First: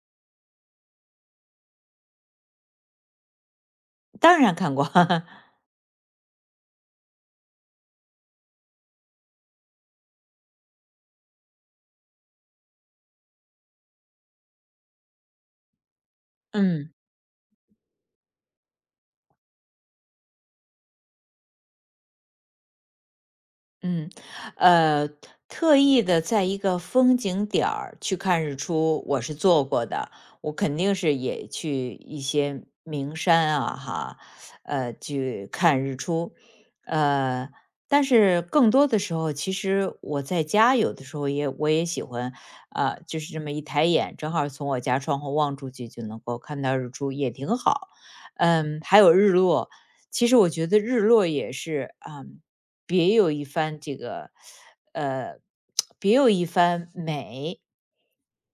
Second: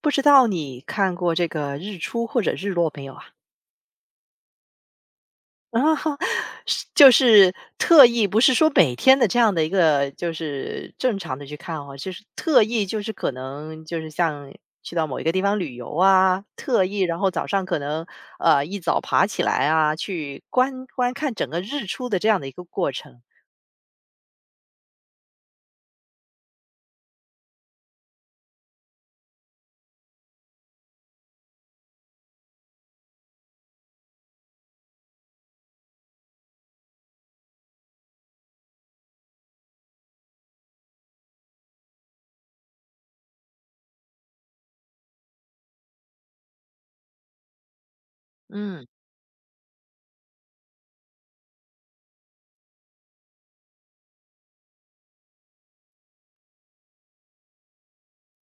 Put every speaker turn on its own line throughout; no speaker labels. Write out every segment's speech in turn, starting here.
不知道你看过这个日出或者日落没有啊？
当然看过，
啊，是就是特意不是说每天的这样的一个就是正常的去看哦，就是特意就是可能就是像去到某一个地方旅游啊，特
嗯。
意然后早上可能，一早爬起来啊，去观看整个日出的这样的一个过程。
嗯，呃，特意的在一个风景点儿去看日出，我是做过的。我肯定是也去一些名山啊，哈，去看日出。呃，但是更多的时候，其实我在家有的时候也喜欢，就是这么一抬眼，正好从我家窗户望出去就能够看到日出，也挺好。嗯，
嗯，
还有日落。其实我觉得日落也是啊,别有一呃，番美。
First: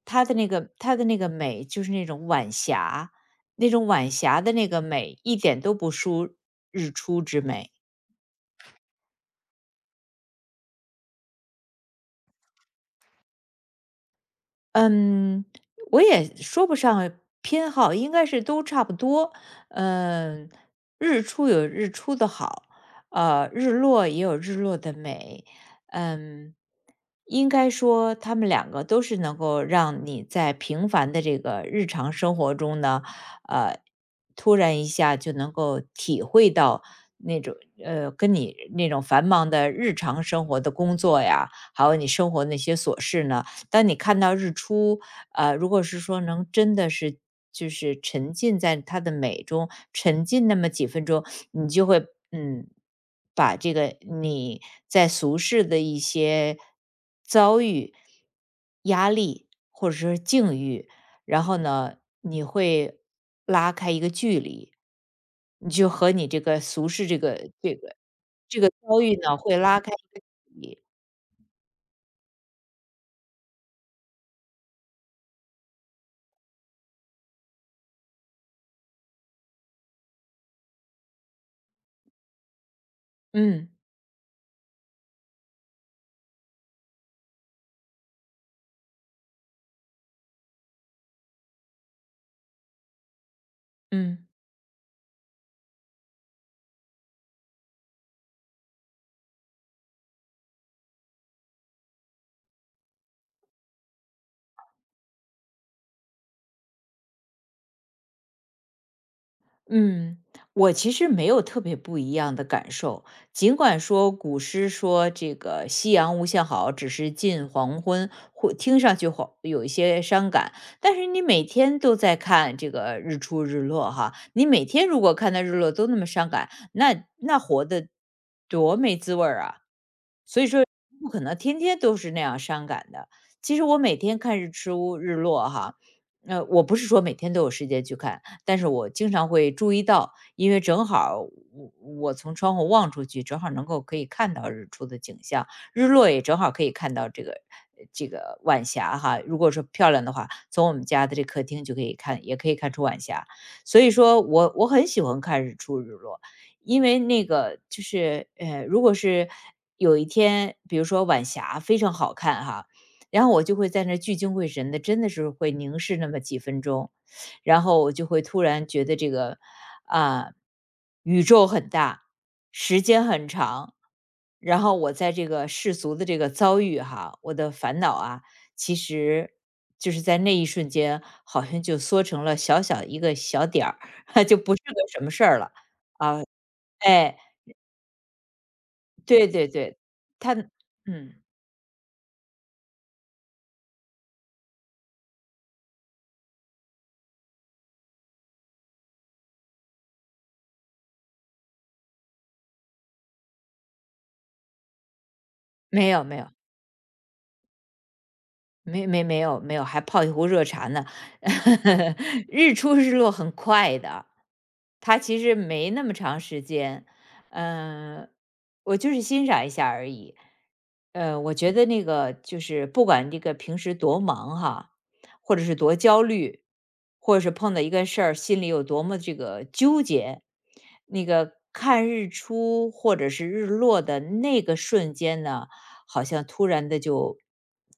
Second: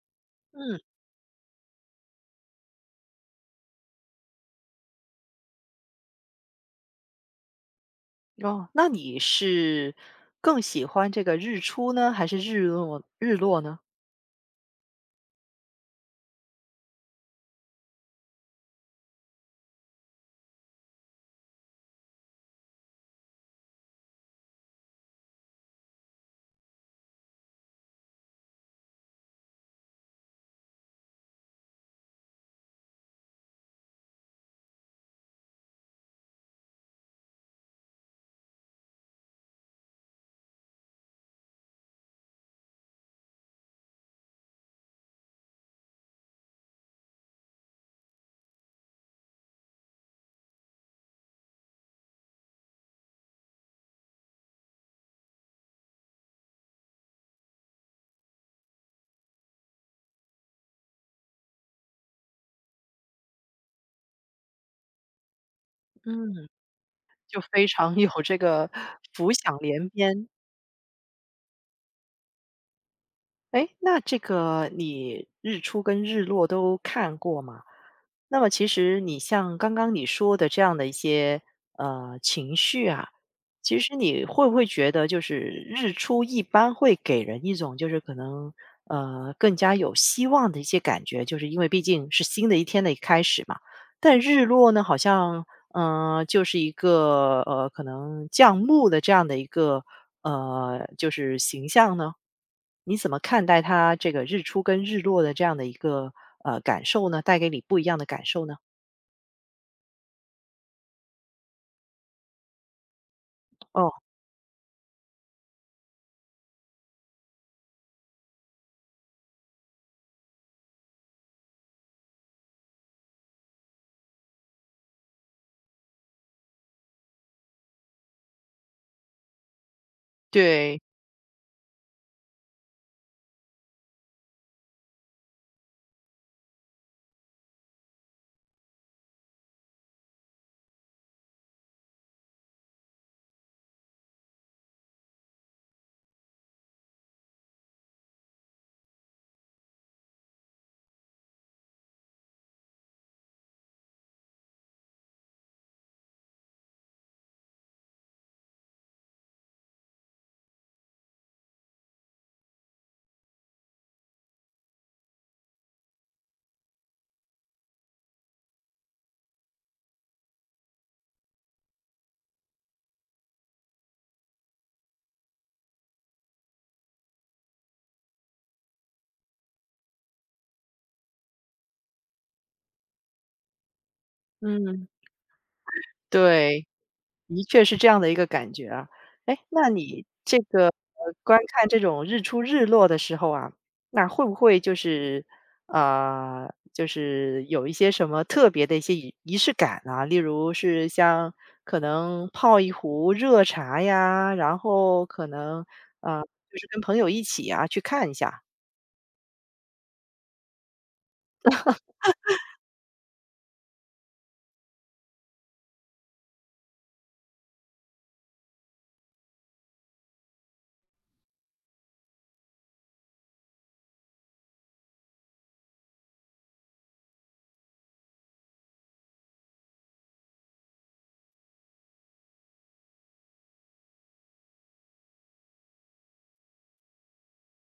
嗯，
她的那个美就是那种晚霞，那种晚霞的那个美，一点都不输日出之美。
哦，那你是更喜欢这个日出呢，还是日落呢？
嗯，我也说不上偏好，应该是都差不多。嗯，日出有日出的好，日落也有日落的美。嗯，应该说他们两个都是能够让你在平凡的这个日常生活中呢，呃，突然一下就能够体会到那种跟你那种繁忙的日常生活的工作呀，还有你生活那些琐事呢。当你看到日出，如果是说能真的是就是沉浸在它的美中，沉浸那么几分钟，你就会嗯，把这个你在俗世的一些遭遇、压力或者是境遇，然后呢，你会拉开一个距离，你就和你这
嗯。
个俗世这
就
个
非
这
常
个
有这
这
个
个遭遇
浮
呢，会
想
拉
联
开一个
翩。
距离。
哎，那这个你日出跟日落都看过吗？那么其实你像刚刚你说的这样的一些情绪啊，
嗯
其实你会不会觉得就是日出一般会给人一种就是可能更加有希望的一些感觉，就是因为毕竟是新的一天的开始嘛。但
嗯。
日落呢，好像就是一个可能降幕的这样的一个就是形象呢。你怎么看待它这个日出跟日落的这样的一个感受呢？带给你不一样的感受呢？
嗯，我其实没有特别不一样的感受，尽管
哦，
说古诗说这个“夕阳无限好，只是近黄昏”，会听上去好有一些伤感，但是你每天都在看这个日出日落哈，你每天如果看到日落都那么伤感，那活得多没滋味儿啊！
对，
不可能天天都是那样伤感的。其实我每天看日出日落哈，我不是说每天都有时间去看，但是我经常会注意到，因为正好我从窗户望出去，正好能够可以看到日出的景象，日落也正好可以看到这个晚霞哈。如果说漂亮的话，从我们家的这客厅就可以看，也可以看出晚霞。所以说我很喜欢看日出日落，因为那个就是，如果是有一天，比如说晚霞非常好看哈，然后我就会在那儿聚精会神的，真的是会凝视那么几分钟，然后我就会突然觉得这个啊、宇宙很大，时间很长，然后我在这个世俗的这个遭遇哈，我的烦恼啊，其实就是在那一瞬间，好像就缩成了小小一个小点儿，就不是个
嗯，
什么事儿了。啊，
对，
哎，
的确是这样的一个感觉啊。
对
哎，
对
那
对，
你
他，
这个
嗯，
观看这种日出日落的时候啊，那会不会就是就是有一些什么特别的一些仪式感啊？例如是像可能泡一壶热茶呀，然后可能
没有没
呃，
有，
就是跟朋友一起啊去看一下。
没有没有，还泡一壶热茶呢。日出日落很快的，它其实没那么长时间。嗯、我就是欣赏一下而已。我觉得那个就是不管这个平时多忙哈，或者是多焦虑，或者是碰到一个事儿心里有多么这个纠结，那个看日出或者是日落的那个瞬间呢，好像突然的就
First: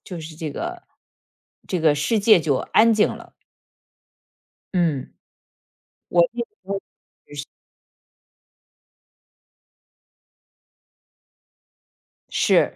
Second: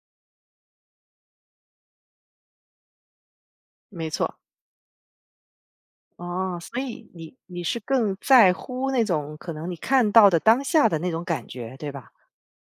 就是这个世界就安静了。
没错，
嗯，我那个
哦，
时
所
候
以你是更在乎那种可能你看到的当下的那种感觉，对吧？
是，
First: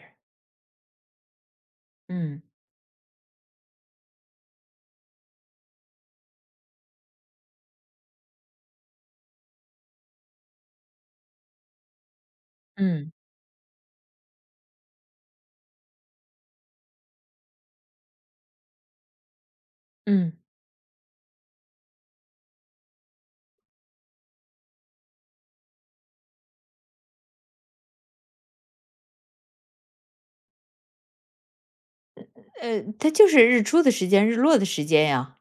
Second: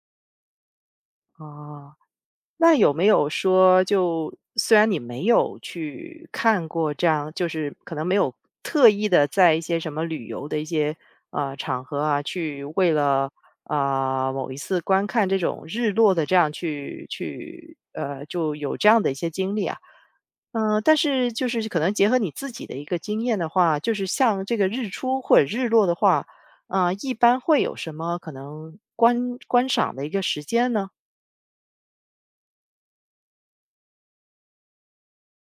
哦，
嗯
那有没有说就虽然你没有去看过这样，就是可能没有特意的在一些什么旅游的一些，呃，场合啊，去为
嗯
了，啊，某一次观看这种日落的这样去，就有这样的一些经历啊？
嗯，
嗯，但是就是可能结合你自己的一个经验的话，就是像这个日出或者日落的话，啊，一般会有什么可能观赏的一个时间呢？
它就是日出的时间，日落的时间呀。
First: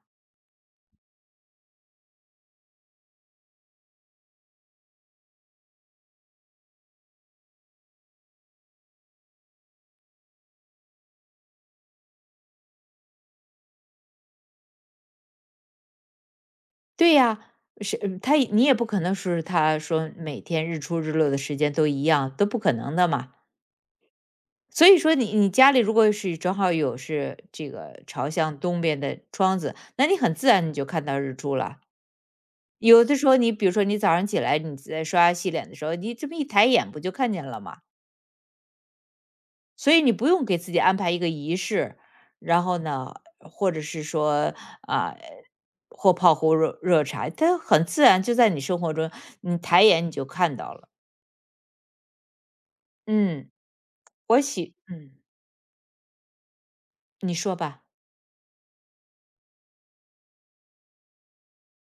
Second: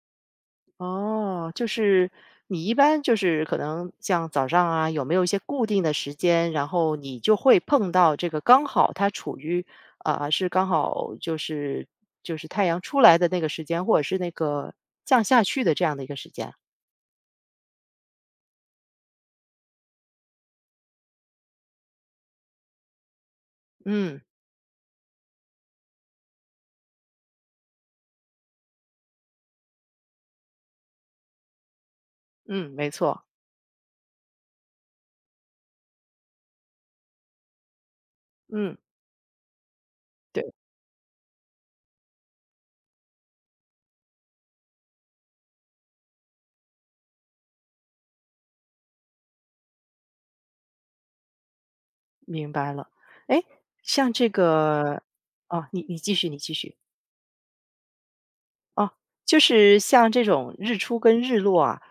哦，就是你一般就是可能像早上啊，有没有一些固定的时间，然后你就会碰到这个刚好它处于啊、是刚好就是就是太阳出来的那个时间，或者是那个降下去的这样的一个时间。
对呀，它你也不可能说他说每天日出日落的时间都一样，都不可能的嘛。
嗯
所以说你家里如果是正好有是这个朝向东边的窗子，那你很自然你就看到日出了。
嗯，没
有的
错，
时候你比如说你早上起来你在刷牙洗脸的时候，你这么一抬眼不就看见了吗？
嗯，
所以你不用
对。
给自己安排一个仪式，然后呢，或者是说啊、或泡壶热热茶，它很自然就在你生活中，你抬眼你就看到了。
明白了。哎，
嗯，
像这
我喜
个
嗯，
哦，你你继续，你继续。
你说吧，
哦，就是像这种日出跟日落啊，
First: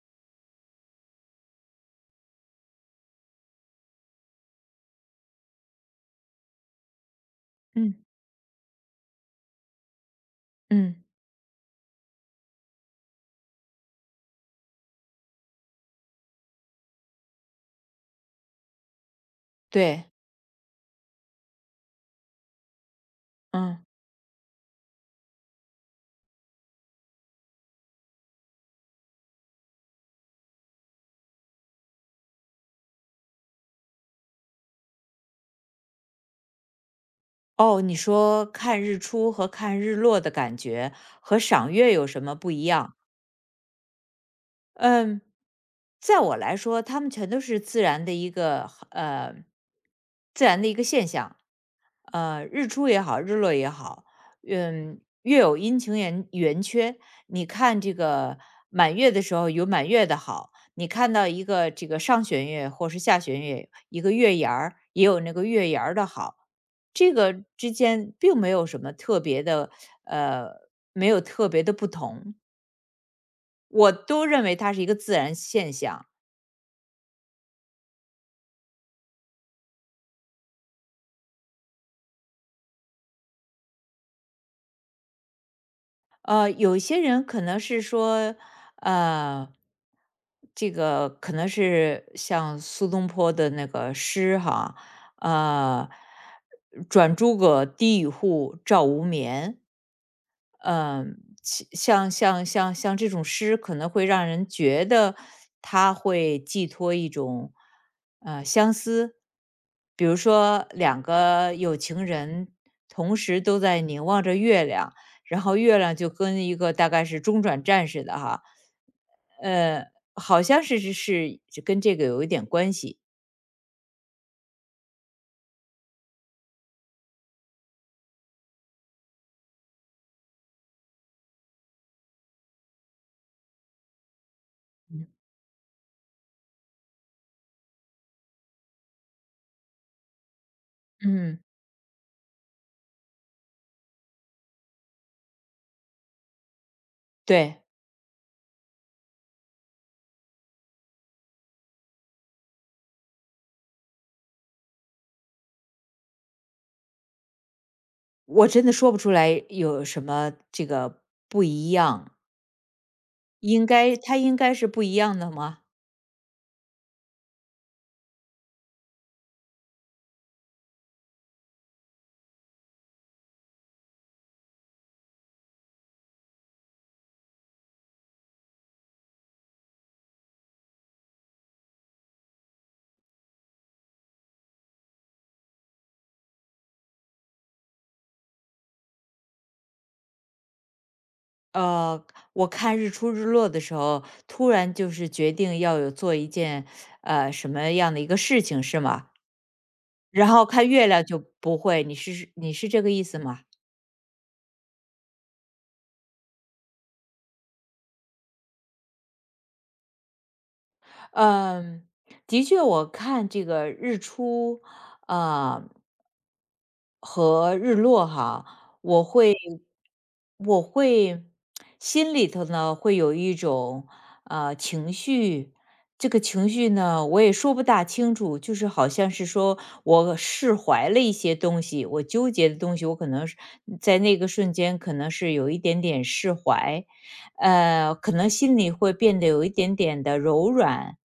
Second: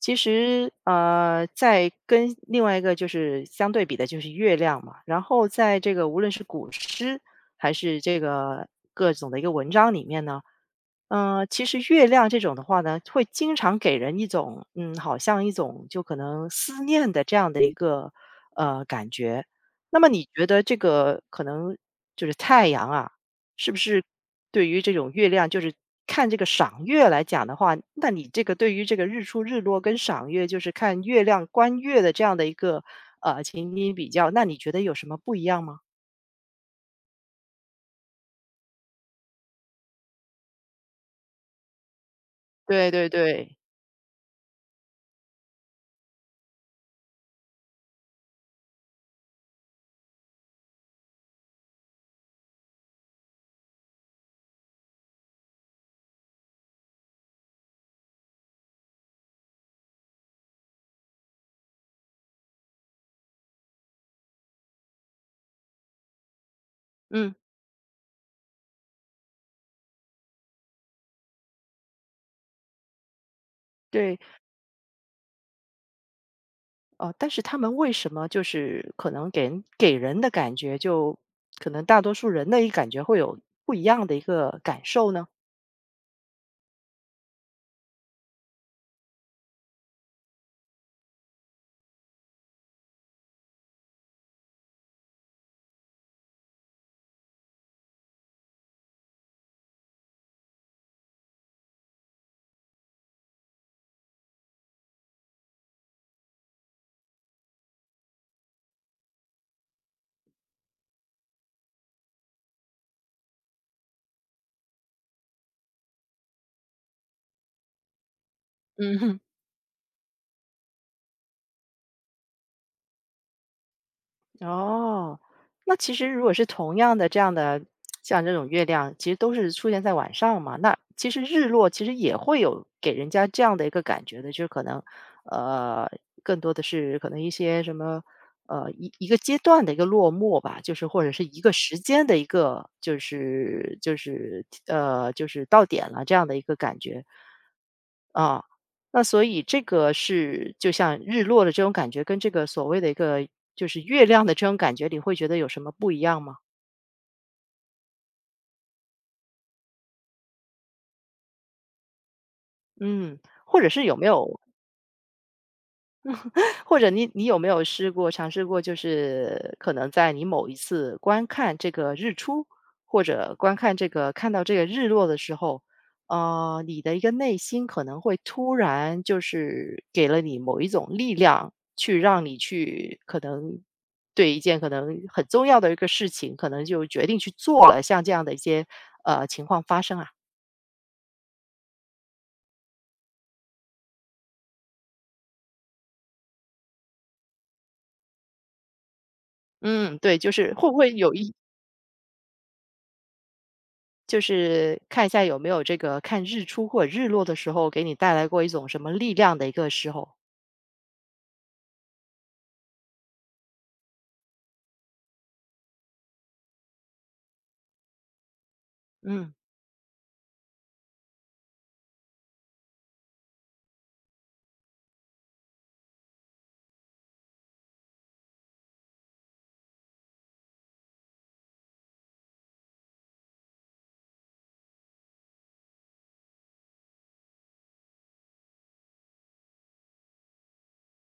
其实，在跟另外一个就是相对比的就是月亮嘛，然后在这个无论是古诗还
嗯
是这个各种的一个文章里面呢，
嗯，
嗯，其实月亮这种的话呢，会经常给人一种，嗯，好像一种就可能思念的这样的一个感觉。那
对，
么你觉得这个可能就是太阳啊，是不
嗯。
是对于这种月亮，就是看这个赏月来讲的话，那你这个对于这个日出日落跟赏月，就是看月亮观月的这样的一个情景比较，那你觉得有什么不一样吗？
哦，你说看日出和看日落的感觉和赏月有什么不一
对
样？
对对，
嗯，在我来说，他们全都是自然的一个自然的一个现象，日出也好，日落也好，嗯，月有阴晴圆圆缺。你看这个满月的时候有满月的好，你看到一个这个上弦月或是下弦月，一个月牙儿也有那个月牙儿的好，这
嗯，
个之间并没有什么特别的，呃，没有特别的不同。我
对。
都认为它是一个自然现象。
哦，但是他们为什么就是可能给人给人的感觉就可能大多数人的一感觉会有不一样的一个感受呢？
有一些人可能是说，呃，这个可能是像苏东坡的那个诗哈，呃，转朱阁，低绮户，照无眠。嗯，像这种诗，可能会让人觉得它会寄托一种相思。比如说，两个有情人同时都在凝望着月亮，然后月亮就跟一个大概是中转站似的哈，
嗯。
呃，好像是跟这个有一点关系。
哦，那其实如果是同样的这样的，像这种月亮，其实都是出现在晚上嘛。那其实日落其实也会有给人家这样的一个感觉的，就是可能，呃，更多的是可能一些什么，一个阶段的一个落寞吧，就是或者是
嗯，
一个时间的一个，就是到点了这样的一个感觉
对，
啊。那所以这个是就像日落的这种感觉，跟这个所谓的一个就是月亮的这种感觉，你会觉得有什么不一样吗？
我真的说不出来有什么这个不一样，
嗯，或
应
者是
该
有没
它应
有
该是不一样的吗？
或者你有没有试过尝试过，就是可能在你某一次观看这个日出，或者观看这个看到这个日落的时候，你的一个内心可能会突然就是给了你某一种力量，去让你去可能对一件可能很重要的一个事情，可能就决定去做了，像这样的一些情况发生啊。
呃，我看日出日落的时候，突然就是决定要有做一件什么样的一个事情，是吗？
嗯，对，
然
就
后
是
看
会不
月
会
亮
有
就
一
不会，你是这个意思吗？
就是看一下有没有这个看日出或者日落的时候，给你带来过一种什么力量的一个时候。
嗯，的确，我看这个日出，啊、和日落哈，我
嗯
会我会心里头呢，会有一种，情绪。这个情绪呢，我也说不大清楚，就是好像是说我释怀了一些东西，我纠结的东西，我可能是在那个瞬间可能是有一点点释怀，可能心里会变得有一点点的柔软。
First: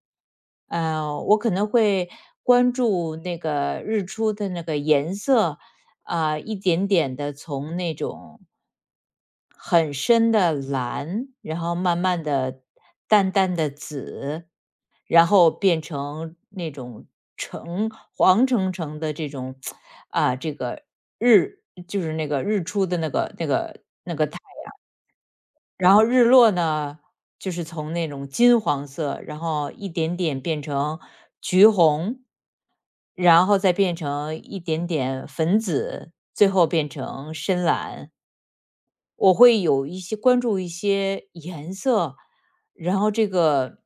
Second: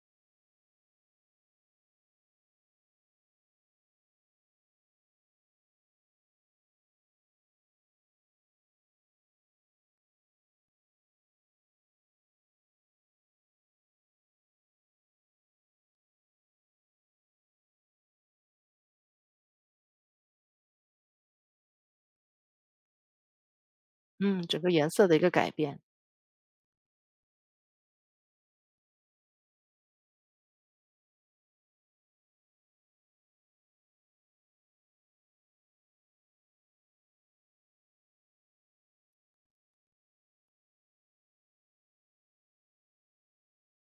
我可能会关注那个日出的那个颜色，一点点的从那种很深的蓝，然后慢慢的淡淡的紫，然后变成那种橙黄橙橙的这种 啊、这个日就是那个日出的那个那个
嗯，整个颜色的一个改变。
然后日落呢，就是从那种金黄色，然后一点点变成橘红，然后再变成一点点粉紫，最后变成深蓝。我会有一些关注一些颜色，然后这个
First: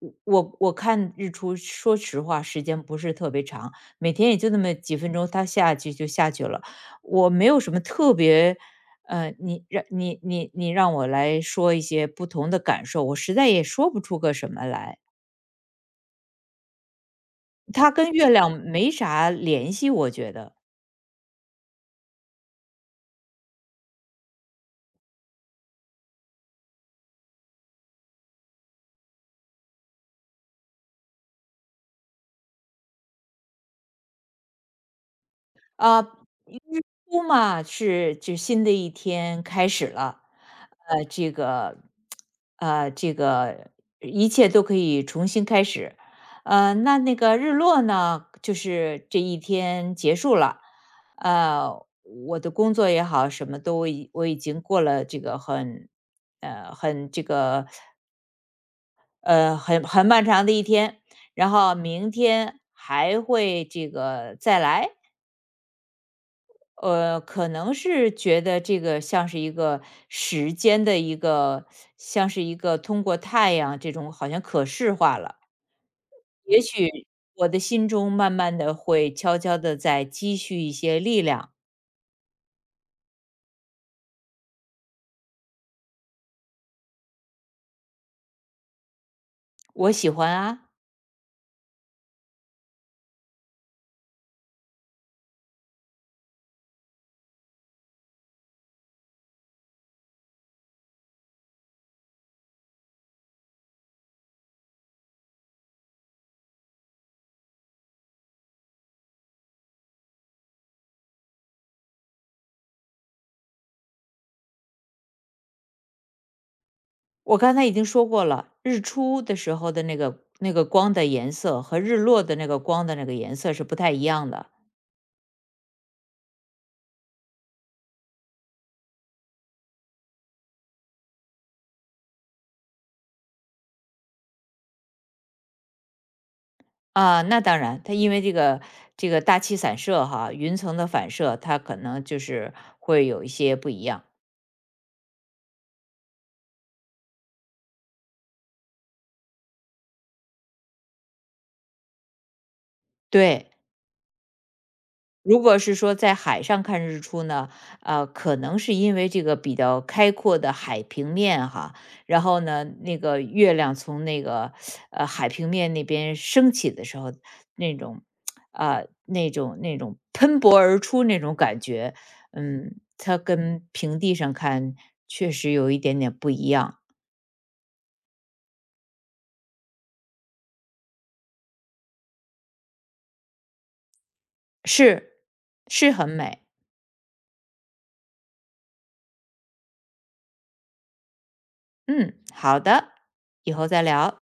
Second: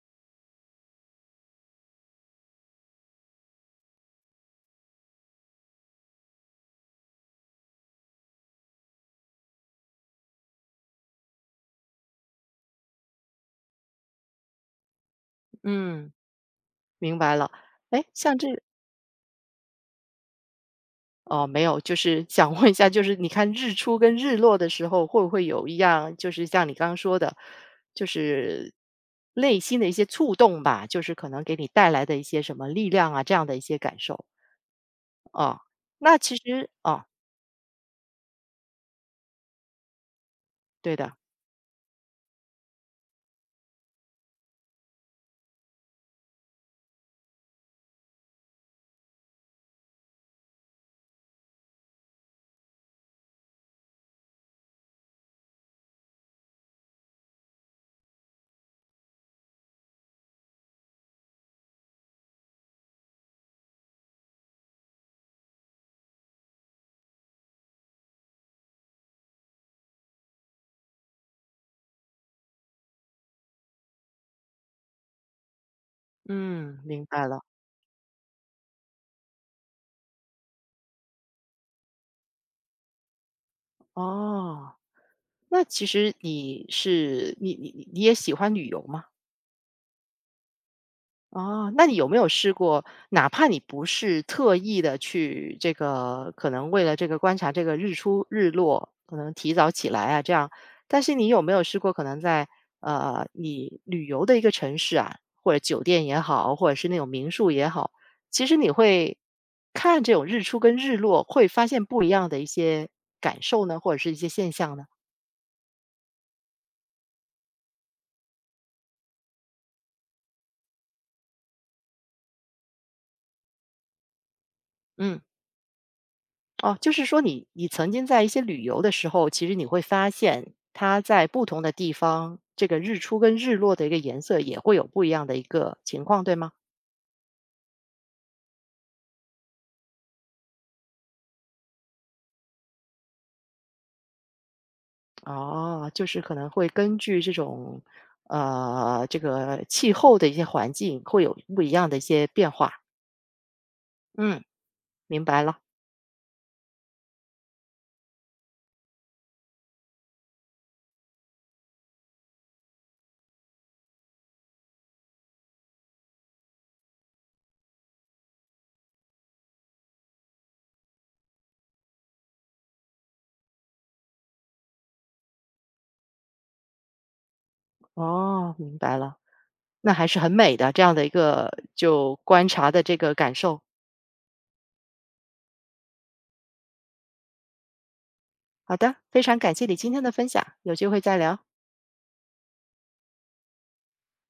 我我看日出，说实话时间不是特别长，每天也就那么几分钟，它下去就下去了。我没有什么特别，你让你你你让我来说一些不同的感受，我实在也说不出个什么来。
嗯，明白了。
它
哎，
跟月
像这
亮没啥联系，我觉得。
哦，没有，就是想问一下，就是你看日出跟日落的时候，会不会有一样，就是像你刚刚说的，就是内心的一些触动吧，就是可能给你带来的一些什么力量啊，这样的一些感受。哦，
啊，
那其
日
实哦，
出嘛，是就新的一天开始了，
对
呃，
的，
这个，这个一切都可以重新开始。那个日落呢，就是这一天结束了，呃，我的工作也好，什么都已我已经过了这个很，呃，很这个，很很漫长的一天，然后明天还会这个再来。可能是觉得这个像是一个时间的一个像是一个通过太阳这种好像可视化了。也
嗯，明
许
白了。
我的心中慢慢的会悄悄的在积蓄一些力量。
哦。那其实你是你你你你也喜欢旅游吗？
我喜欢啊，
哦，那你有没有试过，哪怕你不是特意的去这个可能为了这个观察这个日出日落，可能提早起来啊这样，但是你有没有试过可能在，你旅游的一个城市啊，或者酒店也好，或者是那种民宿也好，其实你会看这种日出跟日落，会发现不一样的一些感受呢，或者是一些现象呢？
我刚才已经说过了，日出的时候的那个那个光的颜色和日落的那个光的那个颜色是不太一样的。
嗯。哦，就是说你你曾经在一些旅游的时候，其实你会发现它在不同的地方，这个日出跟日落的一个颜色也会有不一样的一个情况，对吗？
啊，那当然，它因为这个大气散射哈，云层的反射，它可能就是会有一些不一样。
哦，就是可能会根据这种这个气候的一些环境，会有不一样的一些变化。
对，
嗯，明
如
白
果
了。
是说在海上看日出呢，可能是因为这个比较开阔的海平面哈，然后呢，那个月亮从那个海平面那边升起的时候，那种那种喷薄而出那种感觉，嗯，它跟平地上看确实有一点点不一样，
哦，明白了，那还是很美的这样的一个就观察的这个感受。
是是很美，
好的，非常感谢你今天的分享，有机会再聊。
嗯，好的，以后再聊。